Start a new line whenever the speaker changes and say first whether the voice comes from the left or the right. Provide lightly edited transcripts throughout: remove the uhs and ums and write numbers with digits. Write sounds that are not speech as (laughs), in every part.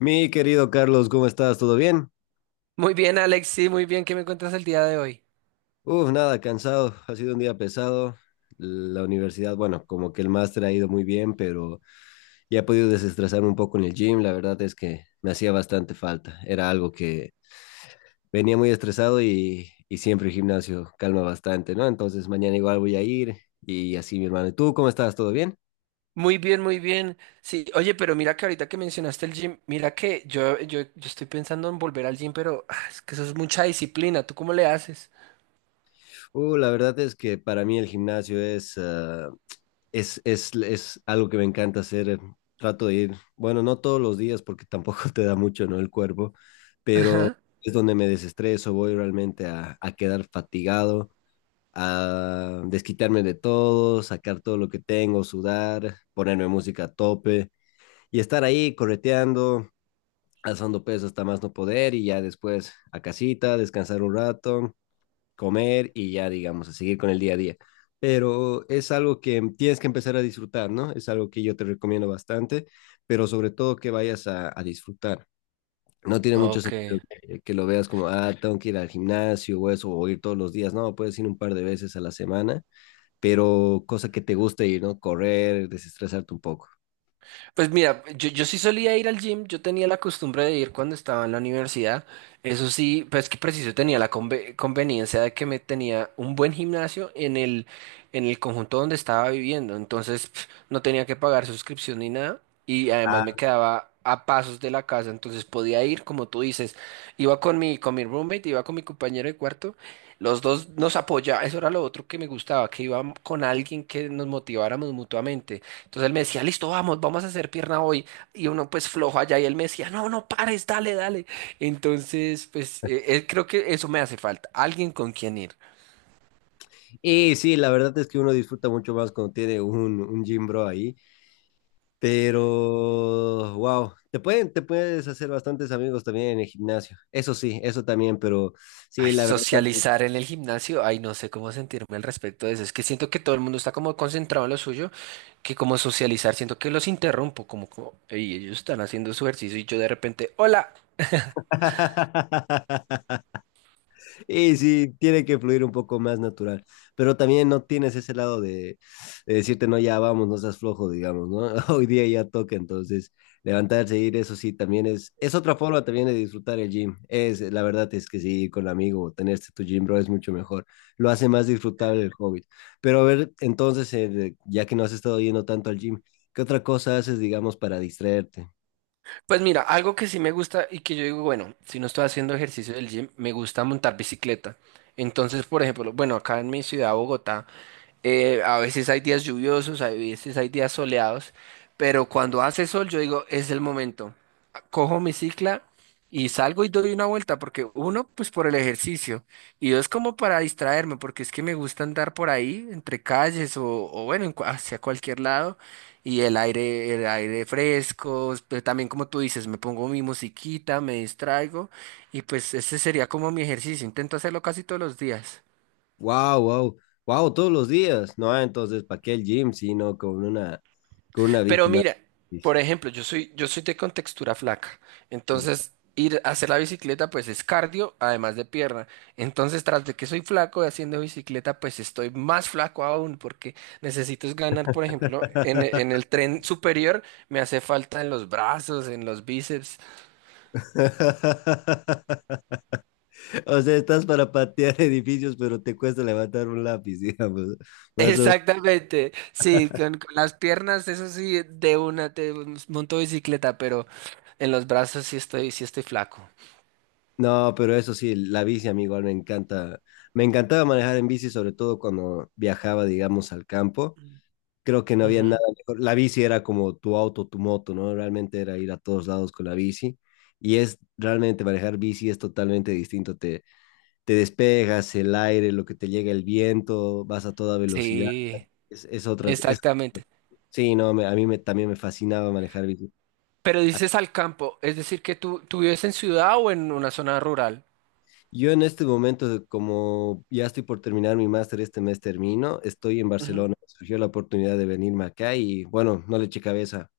left: Mi querido Carlos, ¿cómo estás? ¿Todo bien?
right: Muy bien, Alex, sí, muy bien. ¿Qué me cuentas el día de hoy?
left: Uf, nada, cansado. Ha sido un día pesado. La universidad, bueno, como que el máster ha ido muy bien, pero ya he podido desestresarme un poco en el gym. La verdad es que me hacía bastante falta. Era algo que venía muy estresado y siempre el gimnasio calma bastante, ¿no? Entonces mañana igual voy a ir y así, mi hermano. ¿Y tú cómo estás? ¿Todo bien?
right: Muy bien, muy bien. Sí, oye, pero mira que ahorita que mencionaste el gym, mira que yo estoy pensando en volver al gym, pero es que eso es mucha disciplina. ¿Tú cómo le haces?
left: La verdad es que para mí el gimnasio es algo que me encanta hacer. Trato de ir, bueno, no todos los días porque (laughs) tampoco te da mucho, ¿no? El cuerpo, pero
right: Ajá.
left: es donde me desestreso, voy realmente a quedar fatigado, a desquitarme de todo, sacar todo lo que tengo, sudar, ponerme música a tope y estar ahí correteando, alzando peso hasta más no poder y ya después a casita, descansar un rato comer y ya, digamos, a seguir con el día a día. Pero es algo que tienes que empezar a disfrutar, ¿no? Es algo que yo te recomiendo bastante, pero sobre todo que vayas a disfrutar. No tiene mucho
right: Ok.
left: sentido que lo veas como, ah, tengo que ir al gimnasio o eso, o ir todos los días. No, puedes ir un par de veces a la semana, pero cosa que te guste ir, ¿no? Correr, desestresarte un poco.
right: Pues mira, yo sí solía ir al gym, yo tenía la costumbre de ir cuando estaba en la universidad, eso sí, pues que preciso tenía la conveniencia de que me tenía un buen gimnasio en el conjunto donde estaba viviendo, entonces pf, no tenía que pagar suscripción ni nada y además
left: Ah.
right: me quedaba a pasos de la casa, entonces podía ir, como tú dices, iba con mi roommate, iba con mi compañero de cuarto, los dos nos apoyaba, eso era lo otro que me gustaba, que iba con alguien que nos motiváramos mutuamente. Entonces él me decía, listo, vamos, vamos a hacer pierna hoy. Y uno pues flojo allá y él me decía, no, no pares, dale, dale. Entonces, pues creo que eso me hace falta, alguien con quien ir.
left: Y sí, la verdad es que uno disfruta mucho más cuando tiene un gym bro ahí. Pero, wow, te pueden, te puedes hacer bastantes amigos también en el gimnasio. Eso sí, eso también, pero sí,
right: Ay,
left: la verdad.
right: socializar en el gimnasio, ay, no sé cómo sentirme al respecto de eso. Es que siento que todo el mundo está como concentrado en lo suyo, que como socializar, siento que los interrumpo, y ellos están haciendo su ejercicio y yo de repente, hola.
left: (laughs) Y sí, tiene que fluir un poco más natural, pero también no tienes ese lado de decirte, no, ya vamos, no seas flojo, digamos, ¿no? (laughs) Hoy día ya toca, entonces levantarse e ir, eso sí, también es otra forma también de disfrutar el gym. Es, la verdad es que sí, ir con amigo, o tenerte tu gym, bro, es mucho mejor. Lo hace más disfrutable el hobby. Pero a ver, entonces, ya que no has estado yendo tanto al gym, ¿qué otra cosa haces, digamos, para distraerte?
right: Pues mira, algo que sí me gusta y que yo digo, bueno, si no estoy haciendo ejercicio del gym, me gusta montar bicicleta. Entonces, por ejemplo, bueno, acá en mi ciudad, Bogotá, a veces hay días lluviosos, a veces hay días soleados, pero cuando hace sol, yo digo, es el momento. Cojo mi cicla y salgo y doy una vuelta, porque uno, pues por el ejercicio, y dos, como para distraerme, porque es que me gusta andar por ahí, entre calles o bueno, en hacia cualquier lado. Y el aire fresco, pero también como tú dices, me pongo mi musiquita, me distraigo y pues ese sería como mi ejercicio, intento hacerlo casi todos los días.
left: Wow, wow, wow, todos los días, ¿no? Ah, entonces, ¿para qué el gym? Sino con una bici
right: Pero
left: más.
right: mira, por ejemplo, yo soy de contextura flaca, entonces ir a hacer la bicicleta pues es cardio, además de pierna. Entonces, tras de que soy flaco y haciendo bicicleta, pues estoy más flaco aún porque necesito es ganar, por ejemplo, en
left: (laughs)
right: el tren superior me hace falta en los brazos, en los bíceps.
left: O sea, estás para patear edificios, pero te cuesta levantar un lápiz, (laughs) digamos. Más o-.
right: Exactamente, sí, con las piernas, eso sí, de una te monto bicicleta, pero en los brazos sí estoy flaco.
left: No, pero eso sí, la bici, amigo, me encanta. Me encantaba manejar en bici, sobre todo cuando viajaba, digamos, al campo. Creo que no había
right: Ujú.
left: nada mejor. La bici era como tu auto, tu moto, ¿no? Realmente era ir a todos lados con la bici. Y es realmente manejar bici es totalmente distinto. Te despegas, el aire, lo que te llega el viento, vas a toda velocidad.
right: Sí,
left: Es, es otra es,
right: exactamente.
left: sí, no, a mí me, también me fascinaba manejar bici.
right: Pero dices al campo, es decir, que tú vives en ciudad o en una zona rural.
left: Yo en este momento, como ya estoy por terminar mi máster, este mes termino, estoy en Barcelona. Surgió la oportunidad de venirme acá y bueno, no le eché cabeza,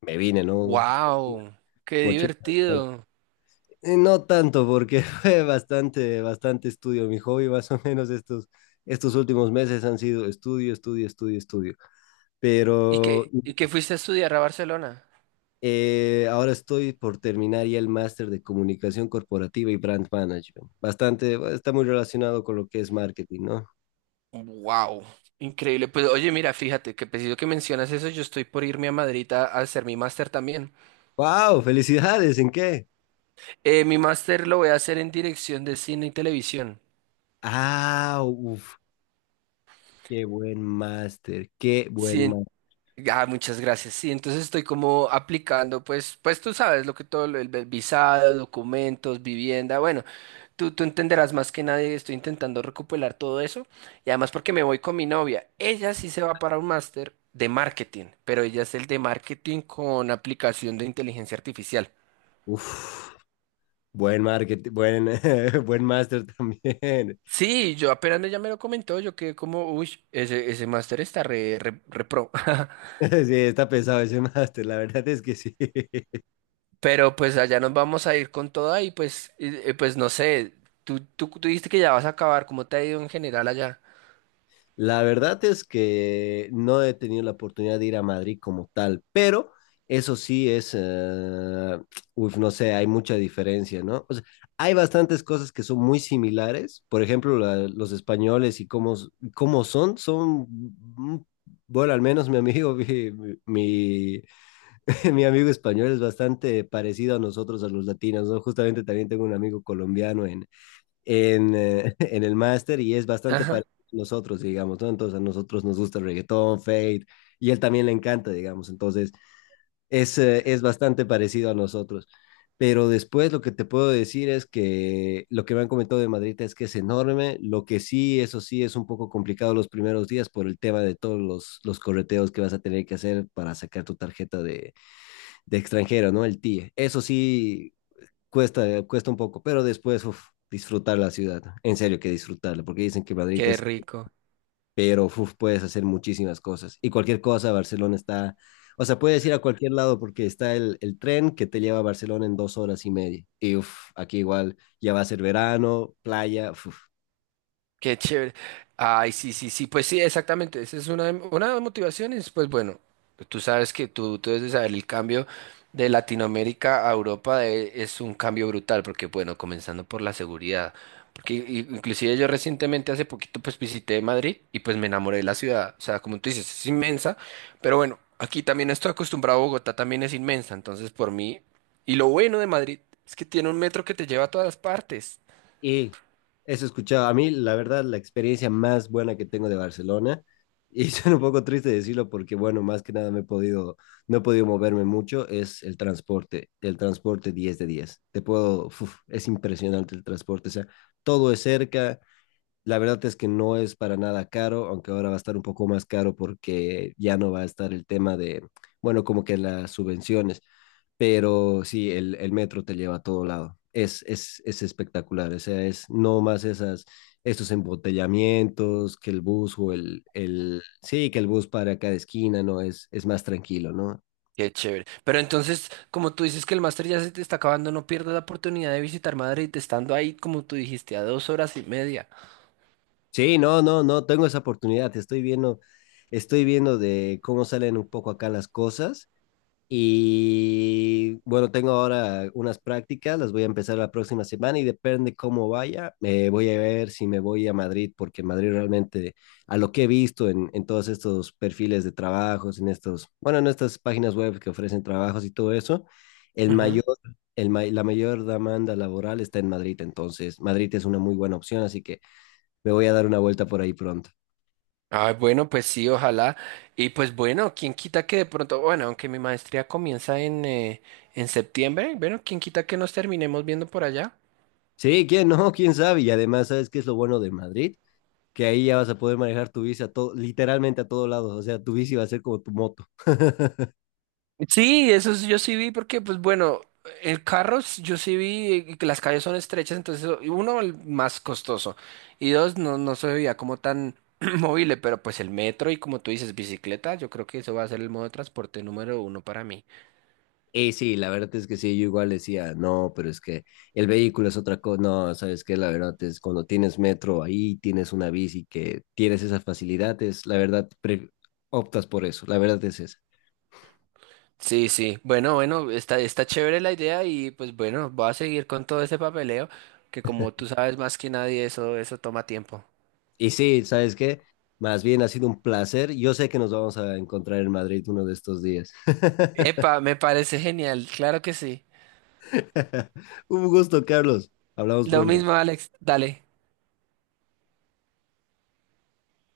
left: me vine, ¿no?
right: Wow, qué
left: Mochila.
right: divertido.
left: No tanto, porque (laughs) fue bastante, bastante estudio. Mi hobby, más o menos, estos últimos meses han sido estudio, estudio, estudio, estudio.
right: ¿Y
left: Pero
right: que fuiste a estudiar a Barcelona?
left: ahora estoy por terminar ya el máster de comunicación corporativa y brand management. Bastante, bueno, está muy relacionado con lo que es marketing, ¿no?
right: Wow, increíble. Pues oye, mira, fíjate que preciso que mencionas eso, yo estoy por irme a Madrid a hacer mi máster también.
left: ¡Wow! ¡Felicidades! ¿En qué?
right: Mi máster lo voy a hacer en dirección de cine y televisión.
left: ¡Ah! ¡Uf! ¡Qué buen máster! ¡Qué buen
right: Sí, en-
left: máster!
right: muchas gracias. Sí, entonces estoy como aplicando, pues tú sabes lo que todo, el visado, documentos, vivienda, bueno, tú entenderás más que nadie, estoy intentando recopilar todo eso. Y además porque me voy con mi novia, ella sí se va para un máster de marketing, pero ella es el de marketing con aplicación de inteligencia artificial.
left: ¡Uf! Buen marketing, buen, (laughs) buen máster también.
right: Sí, yo apenas ella me lo comentó, yo quedé como, uy, ese máster está re pro.
left: (laughs) Sí, está pesado ese (laughs) máster, la verdad es que sí. (laughs)
right: Pero pues allá nos vamos a ir con toda y pues no sé, tú dijiste que ya vas a acabar, ¿cómo te ha ido en general allá?
left: La verdad es que no he tenido la oportunidad de ir a Madrid como tal, pero eso sí es, uf, no sé, hay mucha diferencia, ¿no? O sea, hay bastantes cosas que son muy similares, por ejemplo, los españoles y cómo, cómo son, bueno, al menos mi amigo, (laughs) mi, mi, (laughs) mi amigo español es bastante parecido a nosotros, a los latinos, ¿no? Justamente también tengo un amigo colombiano en, (laughs) en el máster y es bastante
right: Ajá,
left: parecido a nosotros, digamos, ¿no? Entonces a nosotros nos gusta el reggaetón, Fate, y él también le encanta, digamos, entonces es bastante parecido a nosotros. Pero después lo que te puedo decir es que lo que me han comentado de Madrid es que es enorme, lo que sí, eso sí, es un poco complicado los primeros días por el tema de todos los correteos que vas a tener que hacer para sacar tu tarjeta de extranjero, ¿no? El TIE. Eso sí, cuesta, cuesta un poco, pero después, uf, disfrutar la ciudad. En serio que disfrutarla, porque dicen que Madrid
right: qué
left: es,
right: rico.
left: pero uf, puedes hacer muchísimas cosas. Y cualquier cosa, Barcelona está, o sea, puedes ir a cualquier lado porque está el tren que te lleva a Barcelona en dos horas y media. Y uf, aquí igual ya va a ser verano, playa, uf.
right: Qué chévere. Ay, sí, sí, sí, pues sí, exactamente. Esa es una de las motivaciones. Pues bueno, tú sabes que tú debes de saber el cambio de Latinoamérica a Europa es un cambio brutal, porque bueno, comenzando por la seguridad, porque inclusive yo recientemente, hace poquito, pues visité Madrid y pues me enamoré de la ciudad. O sea, como tú dices, es inmensa, pero bueno, aquí también estoy acostumbrado a Bogotá, también es inmensa, entonces por mí. Y lo bueno de Madrid es que tiene un metro que te lleva a todas partes.
left: Y eso he escuchado. A mí, la verdad, la experiencia más buena que tengo de Barcelona, y (laughs) suena un poco triste decirlo porque, bueno, más que nada no he podido moverme mucho, es el transporte. El transporte 10 de diez. Te puedo, uf, es impresionante el transporte. O sea, todo es cerca. La verdad es que no es para nada caro, aunque ahora va a estar un poco más caro porque ya no va a estar el tema de, bueno, como que las subvenciones, pero sí, el metro te lleva a todo lado. Es espectacular, o sea, es no más esas, estos embotellamientos, que el bus o sí, que el bus para cada esquina, no, es más tranquilo, ¿no?
right: Qué chévere. Pero entonces, como tú dices que el máster ya se te está acabando, no pierdas la oportunidad de visitar Madrid, estando ahí, como tú dijiste, a 2 horas y media.
left: Sí, no, no, no, tengo esa oportunidad, estoy viendo de cómo salen un poco acá las cosas. Y bueno, tengo ahora unas prácticas, las voy a empezar la próxima semana y depende cómo vaya, voy a ver si me voy a Madrid, porque Madrid realmente, a lo que he visto en todos estos perfiles de trabajos, en estos, bueno, en estas páginas web que ofrecen trabajos y todo eso, el
right: Ujú.
left: mayor, el, ma- la mayor demanda laboral está en Madrid, entonces Madrid es una muy buena opción, así que me voy a dar una vuelta por ahí pronto.
right: Ah, bueno, pues sí, ojalá. Y pues bueno, quién quita que de pronto, bueno, aunque mi maestría comienza en septiembre, bueno, quién quita que nos terminemos viendo por allá.
left: Sí, ¿quién no? ¿Quién sabe? Y además, ¿sabes qué es lo bueno de Madrid? Que ahí ya vas a poder manejar tu bici a todo, literalmente a todos lados, o sea, tu bici va a ser como tu moto. (laughs)
right: Sí, yo sí vi porque, pues bueno, el yo sí vi que las calles son estrechas, y uno, el más costoso, y dos, no, no se veía como tan (clears throat) móvil, pero pues el metro y como tú dices, bicicleta, yo creo que eso va a ser el modo de transporte número uno para mí.
left: Y sí, la verdad es que sí, yo igual decía, no, pero es que el vehículo es otra cosa, no, sabes que la verdad es cuando tienes metro ahí, tienes una bici que tienes esas facilidades, la verdad pre optas por eso, la verdad es esa.
right: Sí, sí, bueno, bueno, está chévere la idea y pues bueno, voy a seguir con todo ese papeleo, que como tú sabes más que nadie, eso toma tiempo.
left: Y sí, sabes qué, más bien ha sido un placer, yo sé que nos vamos a encontrar en Madrid uno de estos días. (laughs)
right: Epa, me parece genial, claro que sí.
left: Un gusto, Carlos, hablamos
right: Lo
left: pronto.
right: mismo, Alex, dale.